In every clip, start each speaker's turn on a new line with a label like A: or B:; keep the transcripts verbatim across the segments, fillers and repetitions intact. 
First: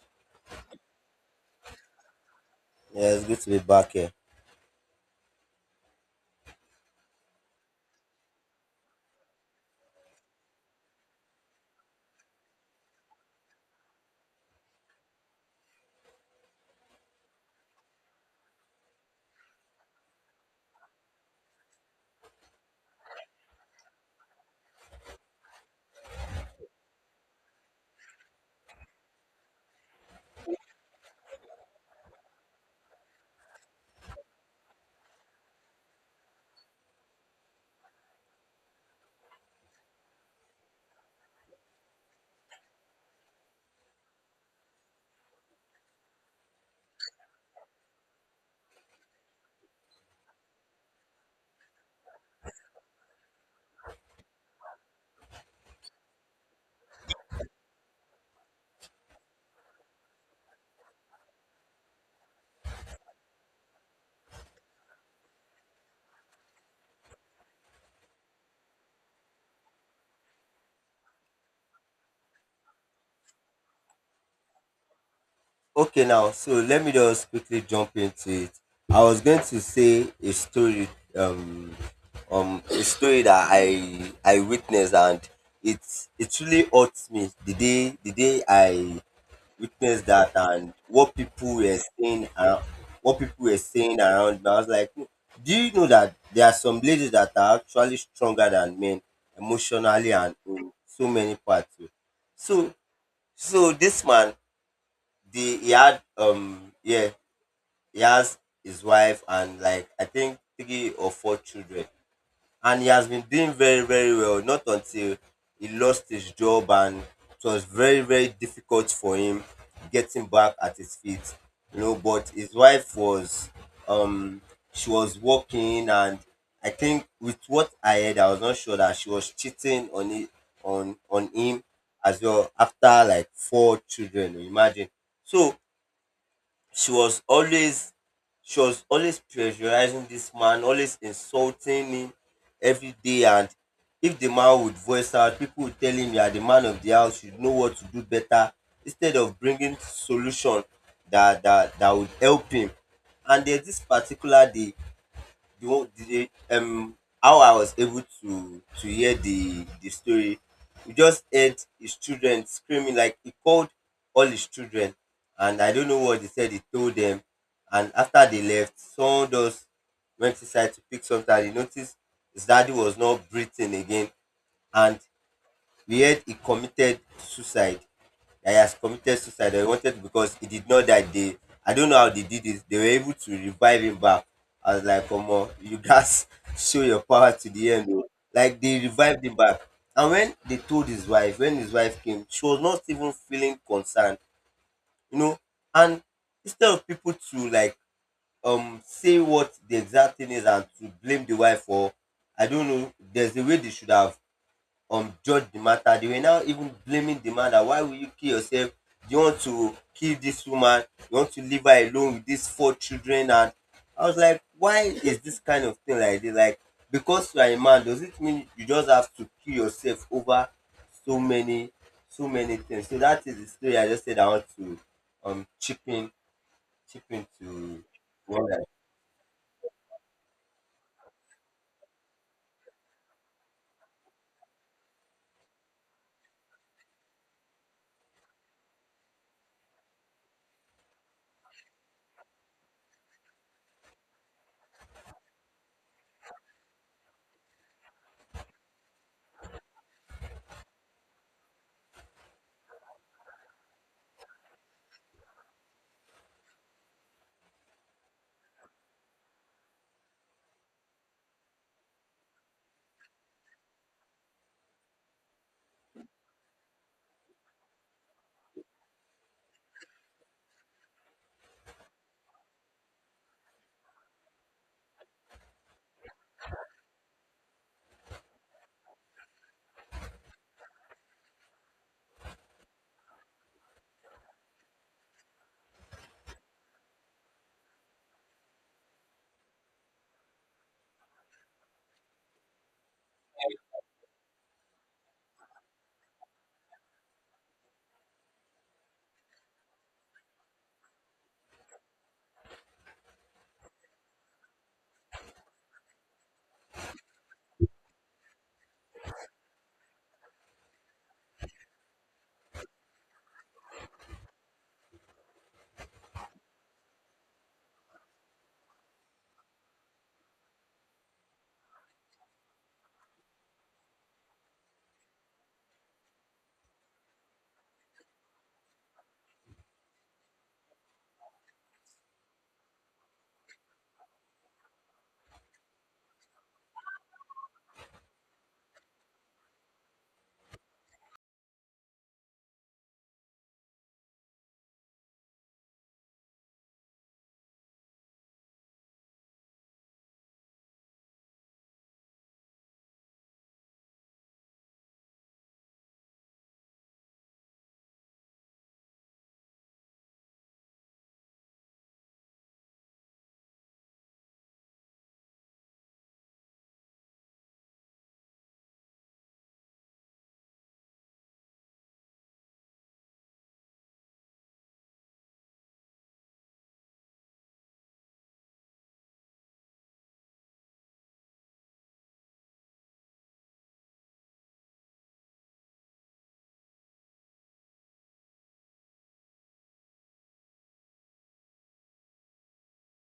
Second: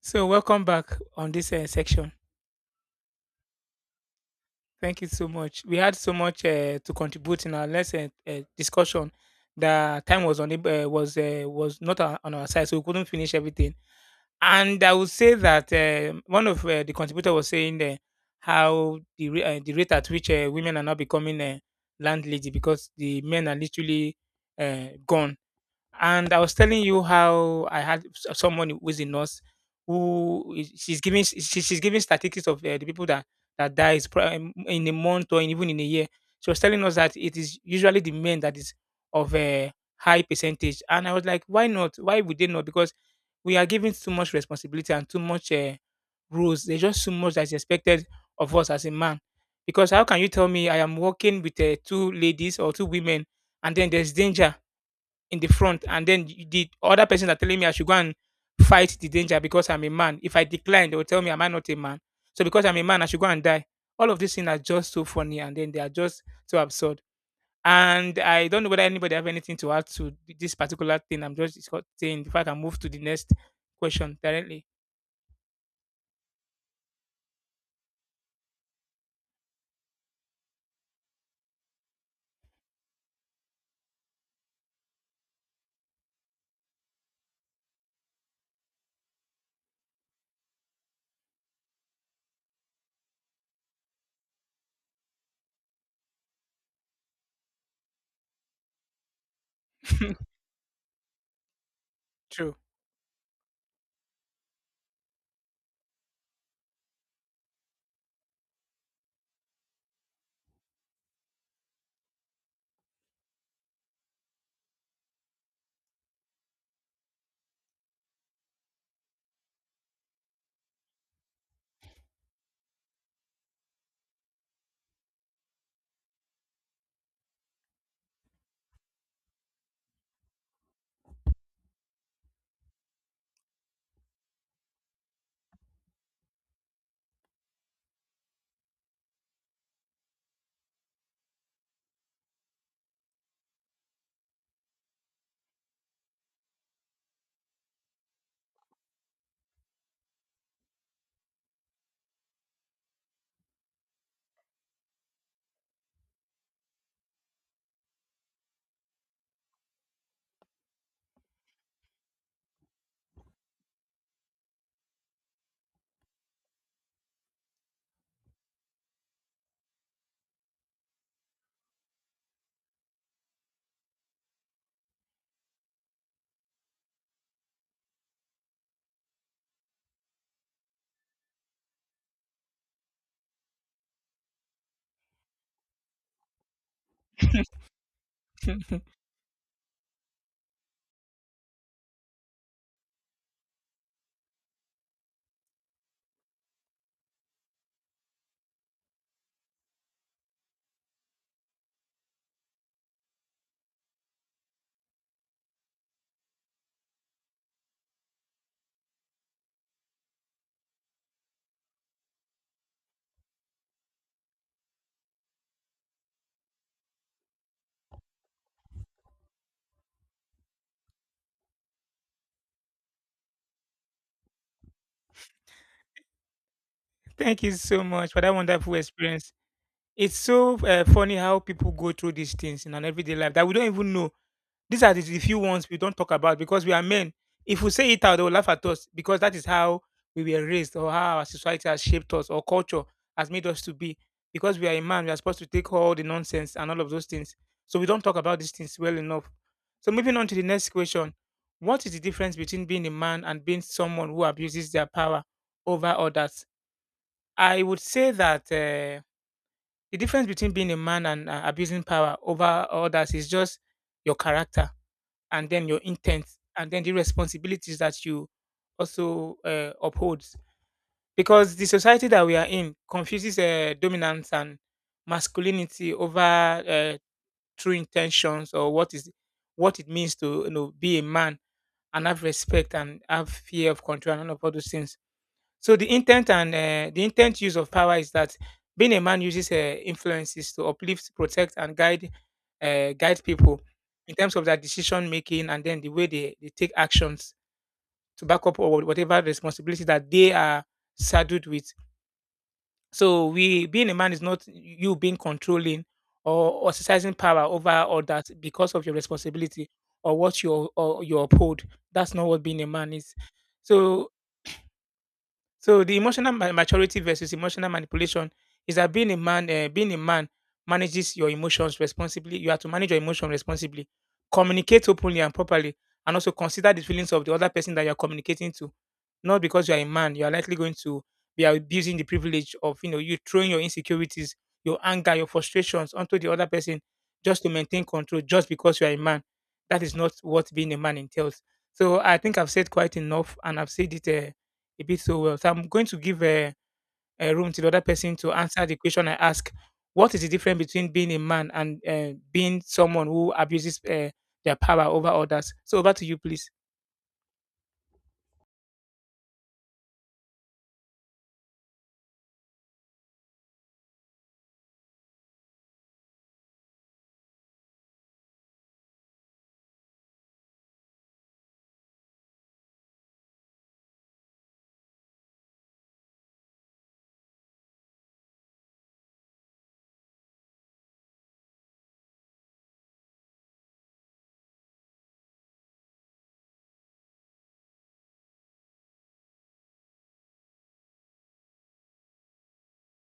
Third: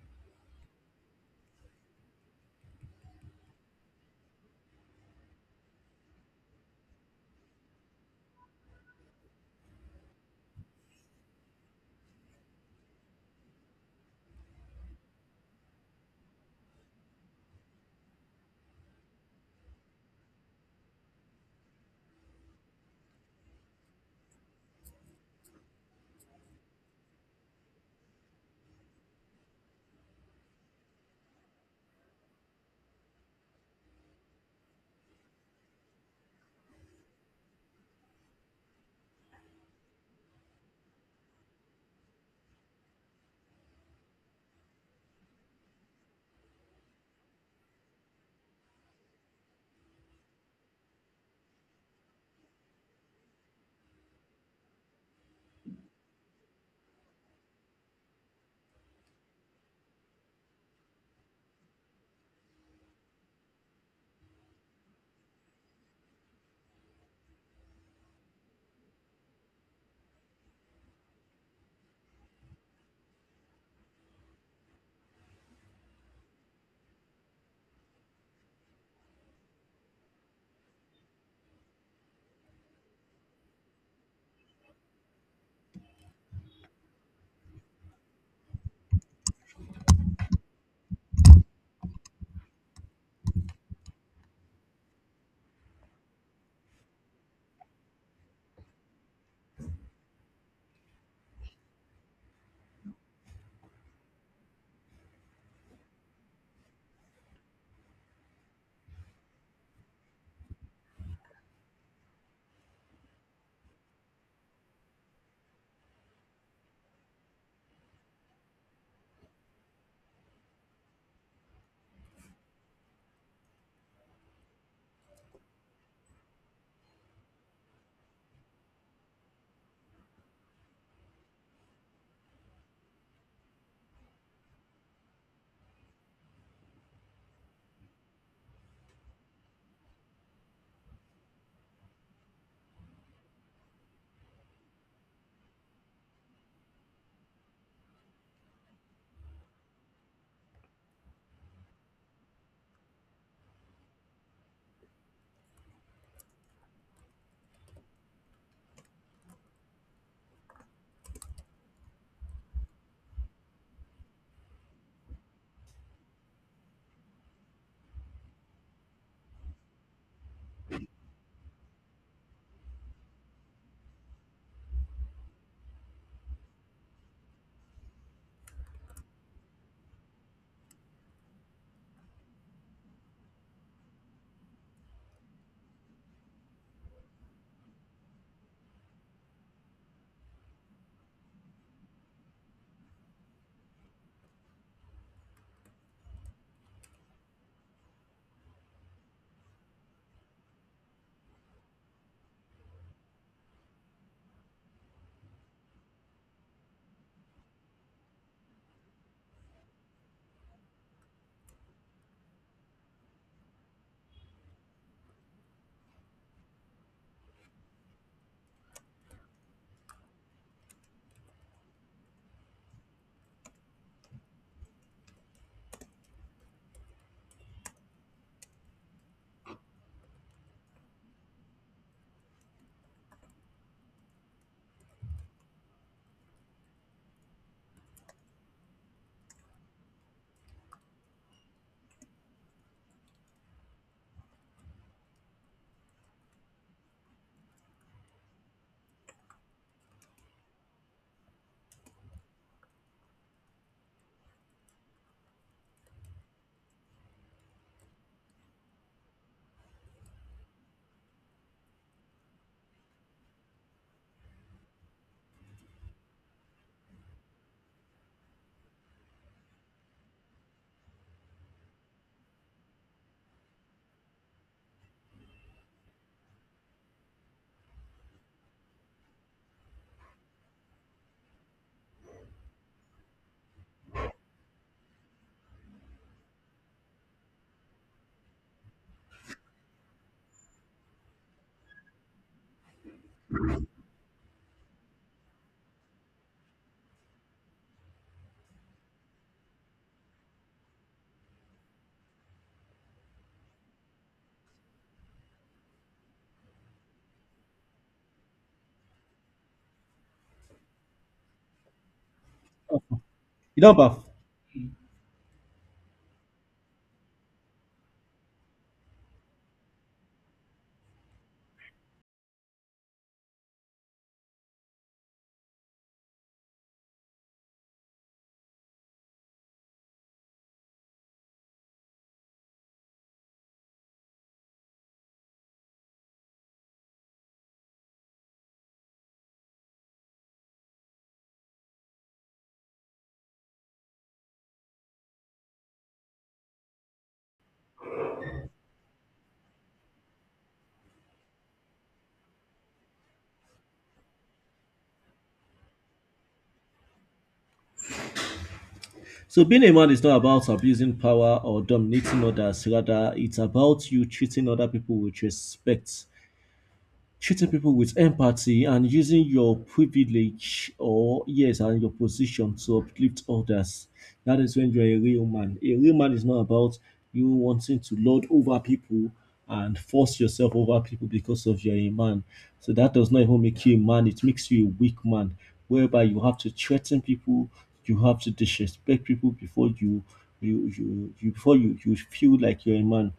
A: So, welcome back on this uh, section.
B: Yeah, it's good to be back here.
A: Thank you so much. We had so much uh, to contribute in our last uh, uh, discussion. The time was on uh, was uh, was not on on our side, so we couldn't finish everything. And I would say that um one of uh, the contributor was saying uh, how the ra- uh, the rate at which uh, women are now becoming uh, landlady because the men are literally uh, gone. And I was telling you how I had s- someone who is a nurse who is, she's giving s- she, she's giving statistics of uh, the people that that dies pri- um, in a month or even in a year. She was telling us that it is usually the men that is of a high percentage, and I was like, why not? Why would they not? Because we are given too much responsibility and too much uh, rules. There's just too much that is expected of us as a man. Because how can you tell me I am working with uh, two ladies or two women, and then there's danger in the front, and then y- the other person are telling me I should go and fight the danger because I'm a man? If I decline, they will tell me, am I not a man? So because I'm a man, I should go and die. All of these things are just so funny and then they are just so absurd. And I don't know whether anybody have anything to add to th- this particular thing. I'm just discuss- saying if I can move to the next question directly.
B: Okay, now, so let me just quickly jump into it. I was going to say a story, um, um, a story that I I witnessed, and it it really hurt me the day the day I witnessed that, and what people were saying, around, what people were saying around me. I was like, "Hmm, do you know that there are some ladies that are actually stronger than men emotionally and in so many parts?"
A: True.
B: So so this man, the he had um yeah he has his wife and like I think three or four children, and he has been doing very, very well. Not until he lost his job, and it was very, very difficult for him getting back at his feet, you know. But his wife was, um she was working, and I think with what I heard, I was not sure that she was cheating on it on on him as well after like four children. You imagine. So she was always she was always pressurizing this man, always insulting him every day. And if the man would voice out, people would tell him, "You are the man of the house. You know what to do better." Instead of bringing solution that that that would help him. And there's this particular day, the one the um how I was able to to hear the the story, we just heard his children screaming, like he called all his children, and I don't know what he said he told them. And after they left, someone just went inside to pick something, and he noticed his daddy was not breathing again. And we heard he committed suicide, that he has committed suicide, that wanted because he did not that day. I don't know how they did it. They were able to revive him back. I was like, "Come on, you gats show your power to the end o." Like they revived him back, and when they told his wife, when his wife came, she was not even feeling concerned, you know. And instead of people to like um say what the exact thing is and to blame the wife for, I don't know, there's a way they should have um judge the matter. They were now even blaming the man that, "Why will you kill yourself? Do you want to kill this woman? You want to leave her alone with these four children?" And I was like, why is this kind of thing like this? Like, because you are a man, does it mean you just have to kill yourself over so many so many things? So that is the story. I just said I want to um chip in, chip in
A: Thank you so
B: to
A: much for that
B: one that-
A: wonderful experience. It's so uh, funny how people go through these things in an everyday life that we don't even know. These are the, the few ones we don't talk about because we are men. If we say it out, they will laugh at us because that is how we were raised, or how our society has shaped us or culture has made us to be. Because we are a man, we are supposed to take all the nonsense and all of those things. So we don't talk about these things well enough. So moving on to the next question. What is the difference between being a man and being someone who abuses their power over others? I would say that uh, the difference between being a man and uh, abusing power over others is just your character and then your intent and then the responsibilities that you also uh, uphold, because the society that we are in confuses uh, dominance and masculinity over uh, true intentions or what is what it means to, you know, be a man and have respect and have fear of control and all of all those things. So the intent and uh, the intent use of power is that being a man uses uh, influences to uplift, protect, and guide uh, guide people in terms of their decision making, and then the way they, they take actions to back up or whatever responsibility that they are saddled with. So we being a man is not you being controlling or exercising power over others because of your responsibility or what you or you uphold. That's not what being a man is.
C: You know, Baf.
A: So so the emotional ma- maturity versus emotional manipulation is that being a man, uh, being a man manages your emotions responsibly. You have to manage your emotion responsibly, communicate openly and properly, and also consider the feelings of the other person that you are communicating to. Not because you are a man, you are likely going to be abusing the privilege of, you know, you throwing your insecurities, your anger, your frustrations onto the other person just to maintain control, just because you are a man. That is not what being a man entails. So I think I've said quite enough, and I've said it Uh, a bit so well. So I'm going to give a, uh uh, room to the other person to answer the question I ask. What is the difference between being a man and uh, being someone who abuses uh, their power over others? So over to you, please.
C: So being a man is not about abusing power or dominating others. Rather, it's about you treating other people with respect. Treating people with empathy and using your privilege or yes and your position to uplift others, that is when you're a real man. A real man is not about you wanting to lord over people and force yourself over people because of you're a man. So that does not even make you a man, it makes you a weak man, whereby you have to threaten people, you have to disrespect people before you you you, you before you, you feel like you're a man.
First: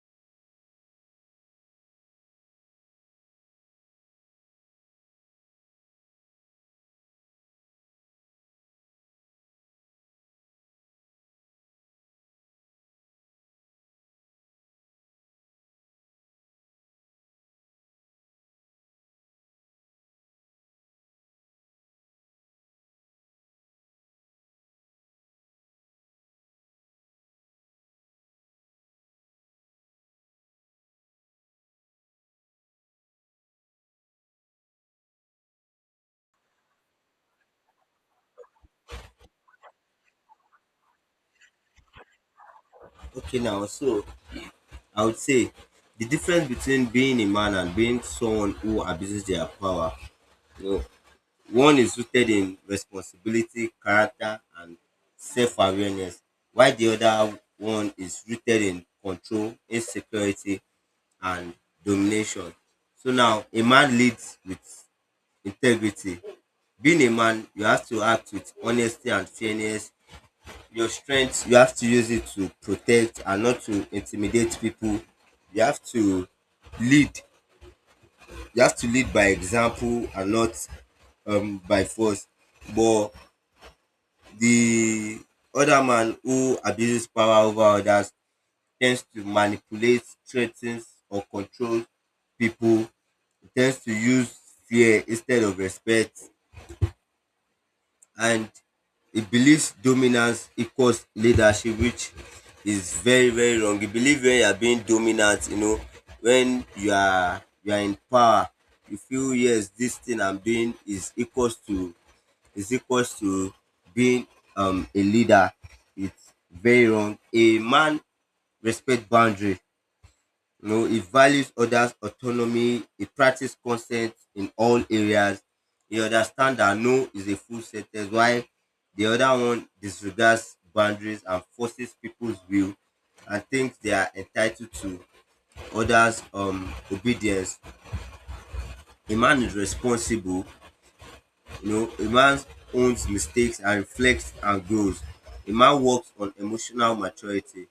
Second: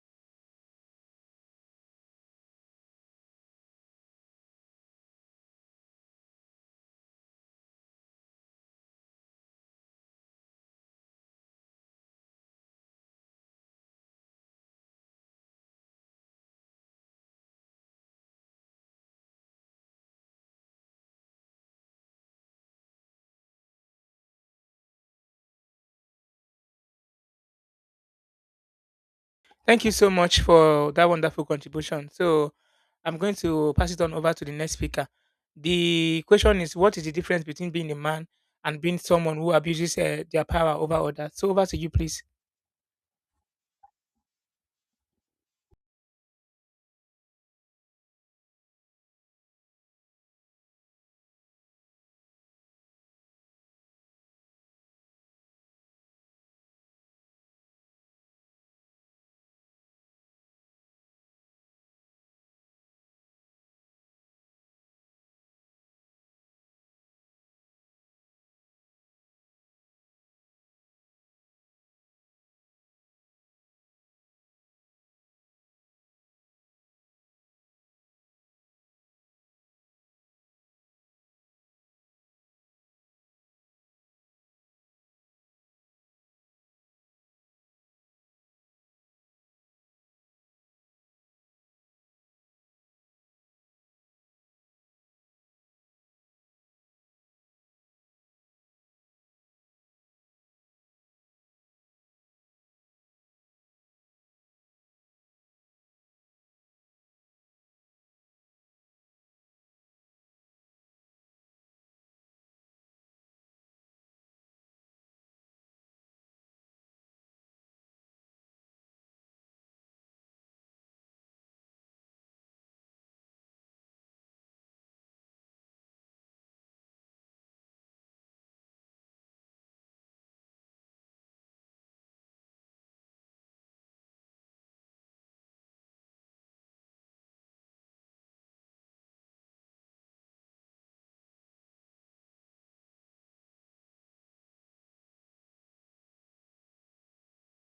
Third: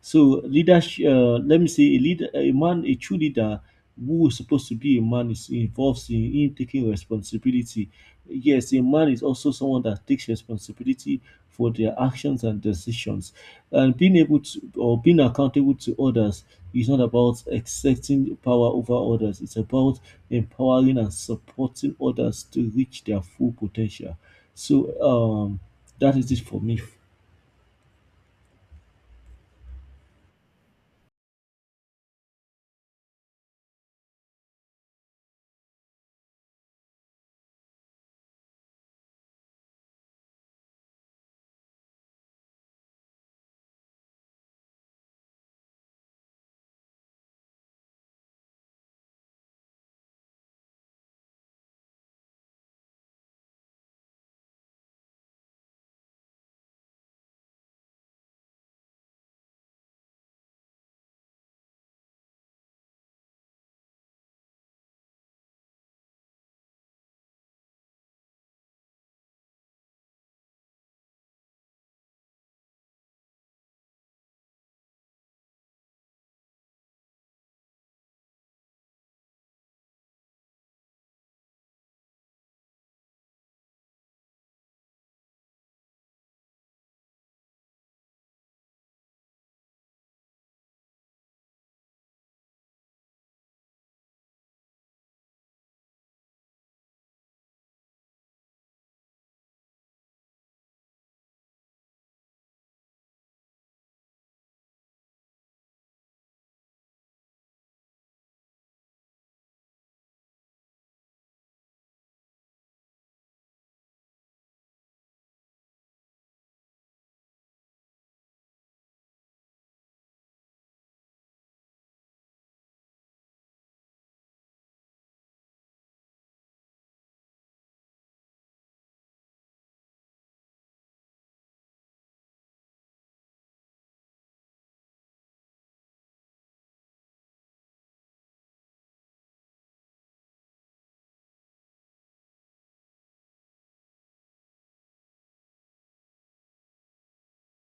C: So leadership, uh, let me say, a leader, a man, a true leader who is supposed to be a man is involves in him taking responsibility. Yes, a man is also someone that takes responsibility for their actions and decisions, and being able to or being accountable to others is not about accepting power over others. It's about empowering and supporting others to reach their full potential. So um, that is it for me.
A: Thank you so much for that wonderful contribution. So I'm going to pass it on over to the next speaker. The question is, what is the difference between being a man and being someone who abuses uh, their power over others? So over to you, please.
B: okay, now, so I would say the difference between being a man and being someone who abuses their power. No. One is rooted in responsibility, character, and self-awareness, while the other one is rooted in control, insecurity, and domination. So now, a man leads with integrity. Being a man, you have to act with honesty and fairness. Your strength, you have to use it to protect and not to intimidate people. You have to lead. You have to lead by example and not um, by force. But the other man who abuses power over others tends to manipulate, threatens or controls people. He tends to use fear instead of respect, and he believes dominance equals leadership, which is very, very wrong. He believes when you are being dominant, you know, when you are you are in power, you feel, yes, this thing I'm doing is equals to is equals to being um a leader. It's very wrong. A man respect boundary, you know. He values others autonomy. He practice consent in all areas. He understand that no is a full sentence, while the other one disregards boundaries and forces people's will, and thinks they are entitled to others um obedience. A man is responsible. You know, a man owns mistakes and reflects and grows. A man works on emotional maturity,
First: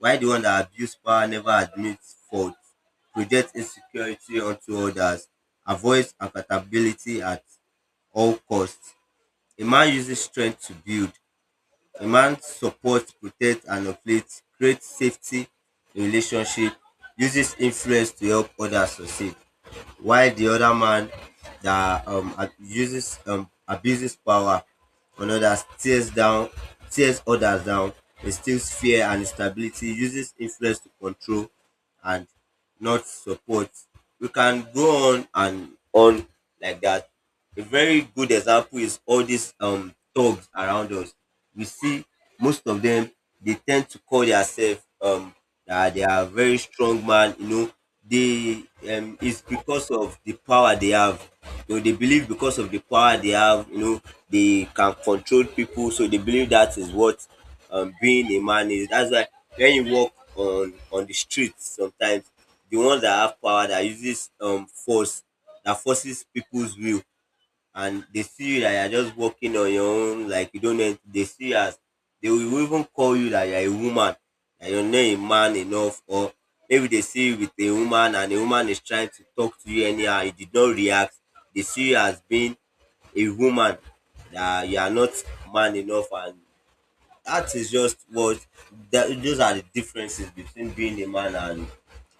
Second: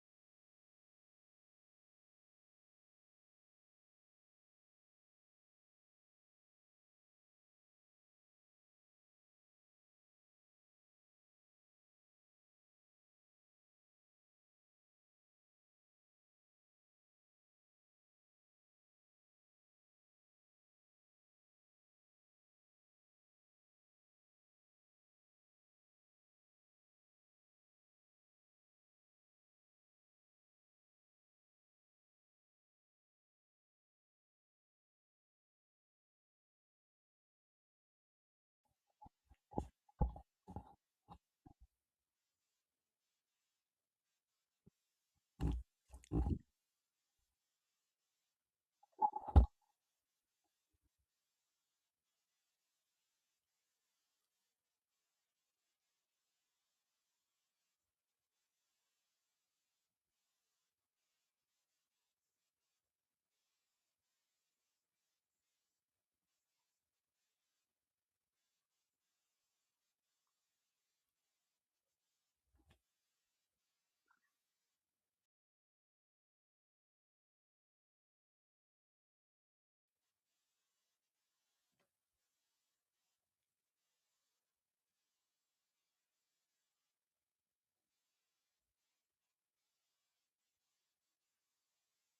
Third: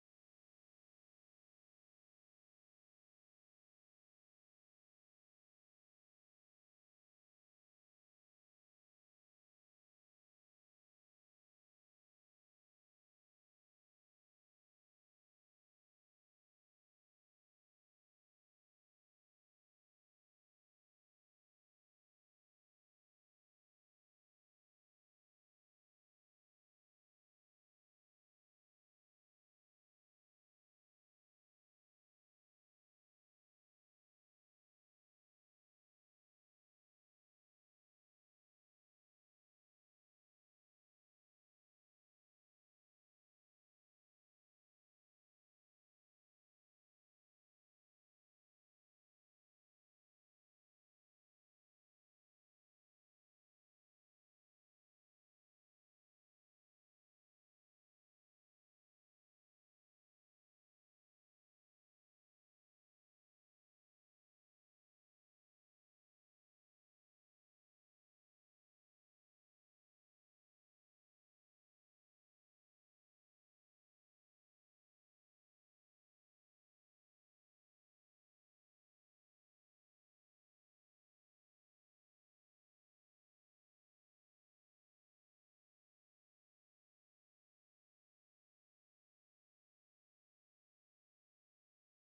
B: while the one that abuse power never admits fault, projects insecurity onto others, avoids accountability at all costs. A man uses strength to build. A man supports, protects, and uplifts, creates safety in relationship, uses influence to help others succeed, while the other man that um uses um abuses power on others tears down, tears others down instills fear and instability, uses influence to control and not support. We can go on and on like that. A very good example is all these um thugs around us. We see most of them, they tend to call themselves um that they are very strong man, you know. They um It's because of the power they have. You know, they believe because of the power they have, you know, they can control people, so they believe that is what um being a man is. That's why when you walk on on the streets sometimes, the ones that have power that uses um force, that forces people's will, and they see you that you're just walking on your own, like you don't know, they see you as, they will even call you that you're a woman, that you're not a man enough, or maybe they see you with a woman and the woman is trying to talk to you anyhow, you did not react, they see you as being a woman, that you are not man enough. And that is just what, that, those are the differences between being a man and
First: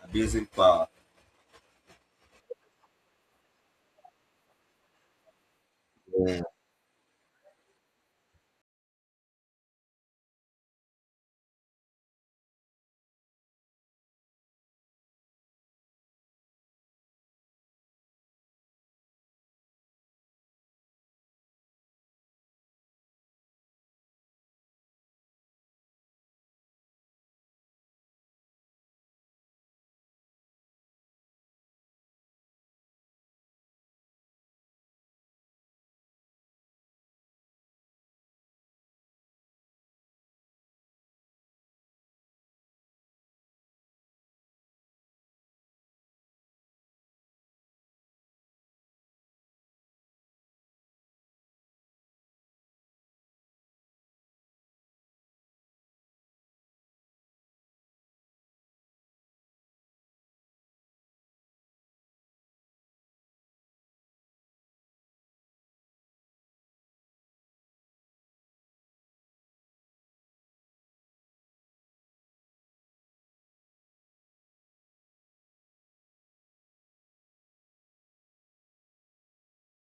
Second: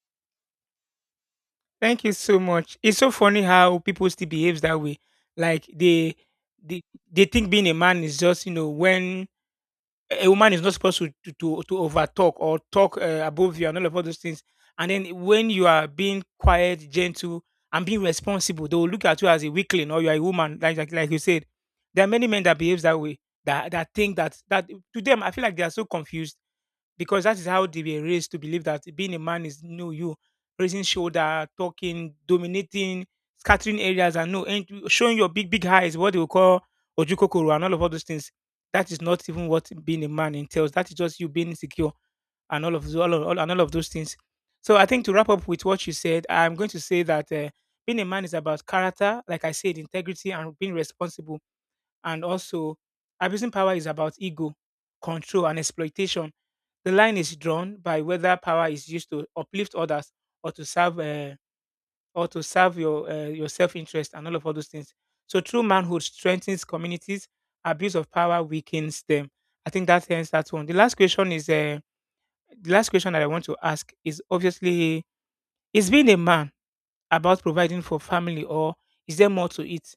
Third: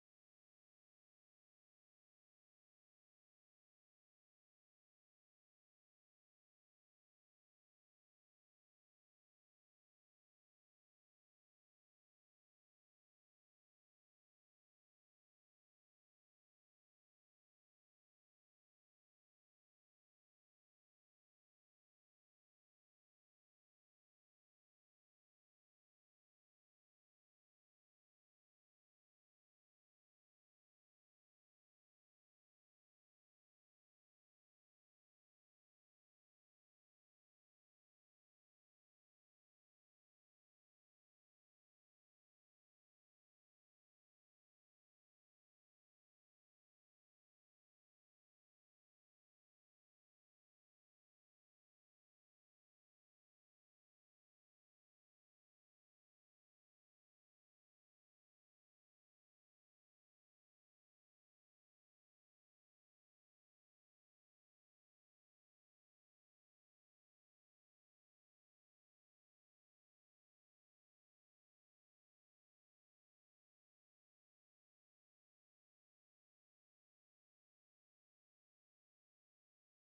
B: abusing power.
A: Thank you so much. It's so funny how people still behaves that way. Like they they they think being a man is just, you know, when a woman is not supposed to to to, to overtalk or talk uh, above you and all of all those things. And then when you are being quiet, gentle, and being responsible, they will look at you as a weakling or you are a woman, like like, like you said. There are many men that behaves that way, that that think that that to them, I feel like they are so confused because that is how they were raised to believe that being a man is, no, you raising shoulder, talking, dominating, scattering areas, and no and showing your big big eyes, what they will call ojukokoro and all of all those things. That is not even what being a man entails. That is just you being insecure and all of tho- all, of- all and all of those things. So I think to wrap up with what you said, I'm going to say that uh, being a man is about character, like I said, integrity and being responsible, and also abusing power is about ego, control, and exploitation. The line is drawn by whether power is used to uplift others or to serve uh, or to serve your uh, your self interest and all of all those things. So true manhood strengthens communities. Abuse of power weakens them. I think that ends that one. The last question is uh, the last question that I want to ask is, obviously, is being a man about providing for family, or is there more to it?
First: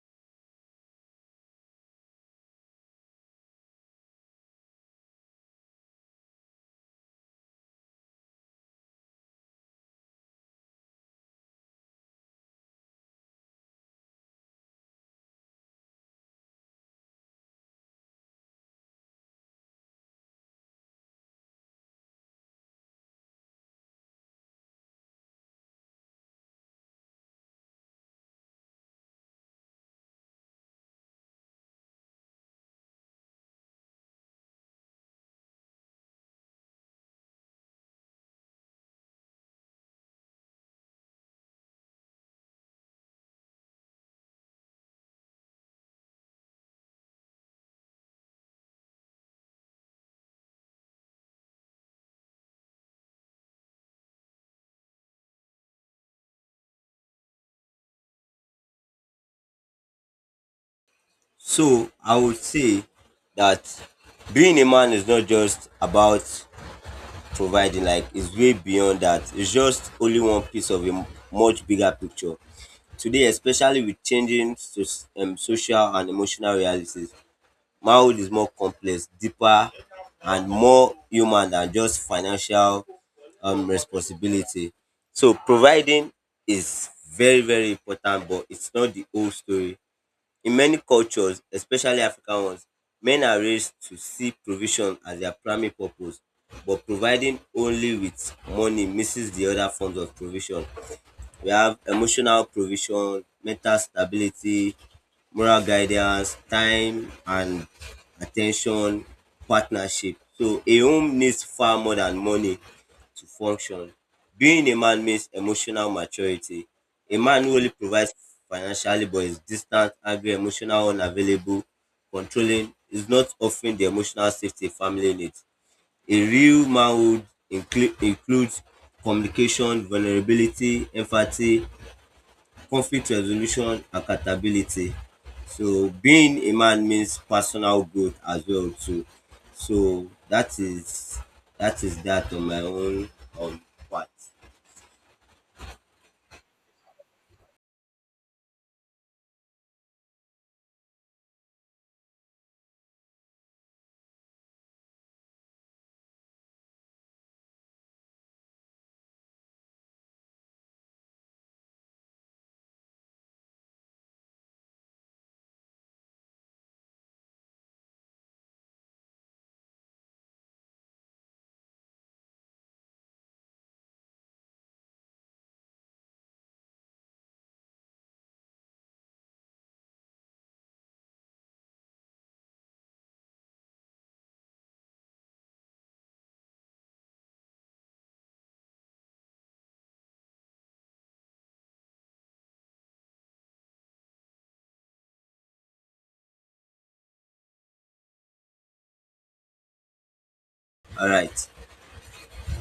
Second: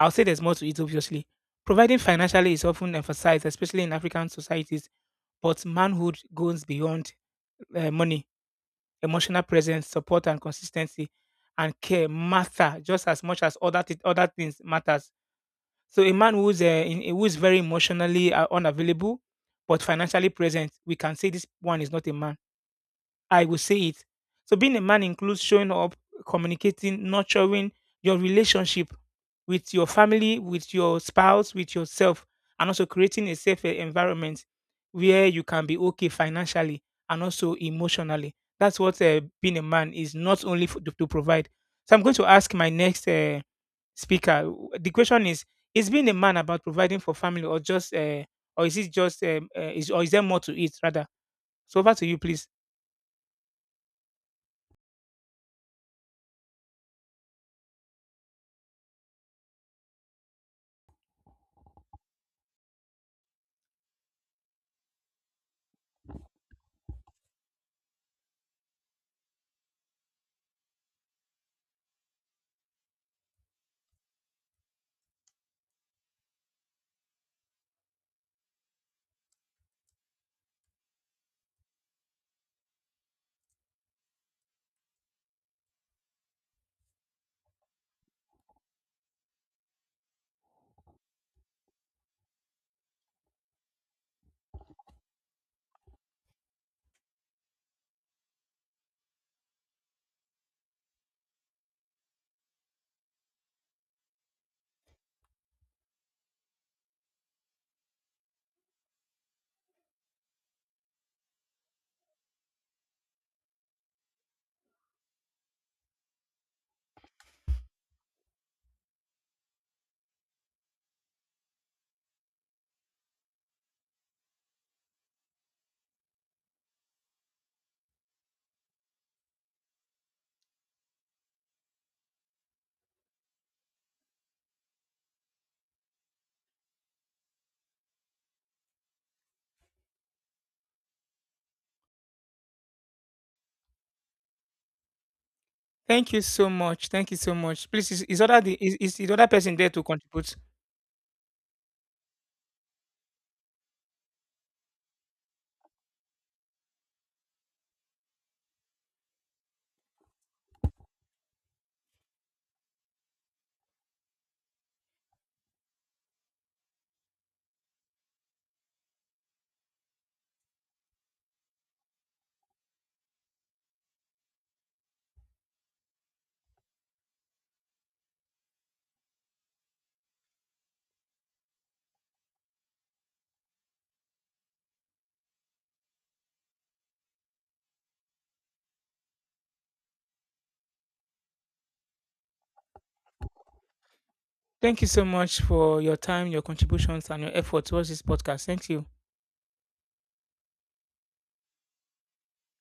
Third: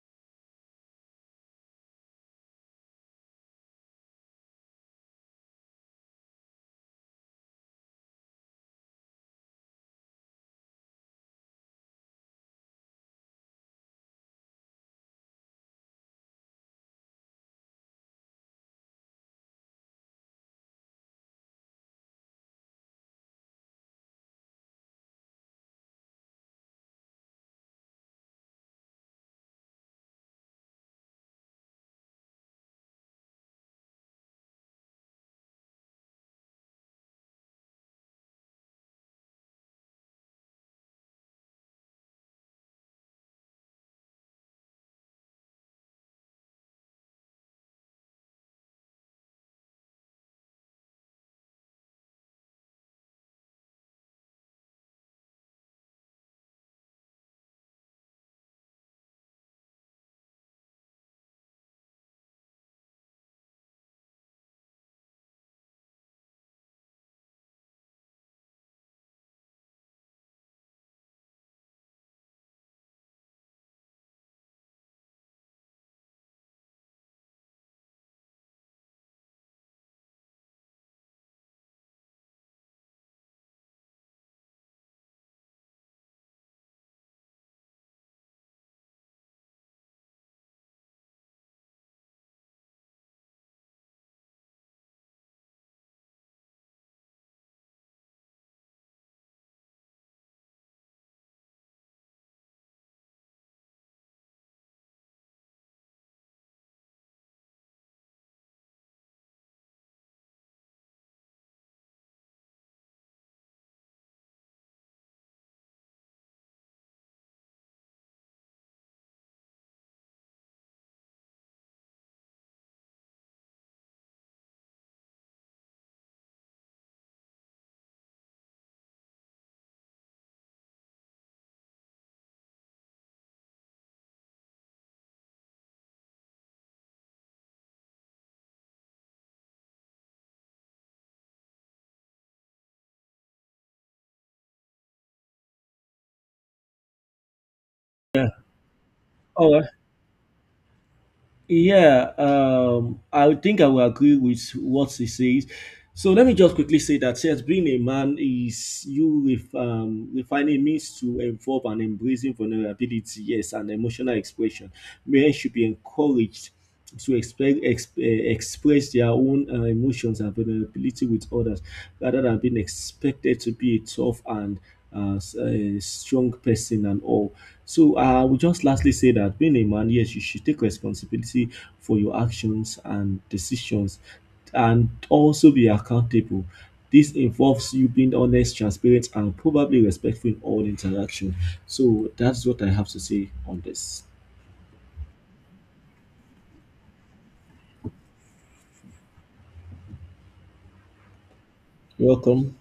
A: I'll say there's more to it. Obviously, providing financially is often emphasized, especially in African societies. But manhood goes beyond uh, money. Emotional presence, support and consistency and care matter just as much as other th- other things matters. So a man who's uh, in, who's very emotionally uh, unavailable but financially present, we can say this one is not a man. I will say it. So being a man includes showing up, communicating, nurturing your relationship with your family, with your spouse, with yourself, and also creating a safe eh, environment where you can be okay financially and also emotionally. That's what uh, being a man is, not only for, to, to provide. So I'm going to ask my next uh, speaker. w- The question is: is being a man about providing for family, or just, uh, or is it just, um, uh, is, or is there more to it rather? So over to you, please.
B: So I would say that being a man is not just about providing, like it's way beyond that. It's just only one piece of a much bigger picture. Today, especially with changing so- um, social and emotional realities, manhood is more complex, deeper, and more human than just financial um, responsibility. So providing is very, very important, but it's not the whole story. In many cultures, especially African ones, men are raised to see provision as their primary purpose, but providing only with money misses the other forms of provision. We have emotional provision, mental stability, moral guidance, time and at ten tion, partnership. So a home needs far more than money to function. Being a man means emotional maturity. A man who only provides financially but is distant, angry, emotional, unavailable, controlling, is not offering the emotional safety a family needs. A real manhood inclu- includes communication, vulnerability, empathy, conflict resolution, accountability. So being a man means personal growth as well too. So that is, that is that on my own um part.
A: Thank you so much. Thank you so much. Please, is, is
C: Yeah.
A: other the is, is the other
C: All
A: person
C: right.
A: there to contribute?
C: Yeah, um, I think I will agree with what he says. So let me just quickly say that yes, being a man is you ref, um, refining means to involve and embracing vulnerability, yes, and emotional expression. Men should be encouraged to expe- exp- eh, express their own uh, emotions and vulnerability with others, rather than being expected to be a tough and uh, s- eh, strong person and all. So uh, I would just lastly say that being a man, yes, you should take responsibility for your actions and decisions and also be accountable. This involves you being honest, transparent, and probably respectful in all interaction. So that's what I have to say on this.
A: Thank you so much for your time, your contributions, and your effort towards this podcast. Thank you.
B: All right.
C: Welcome.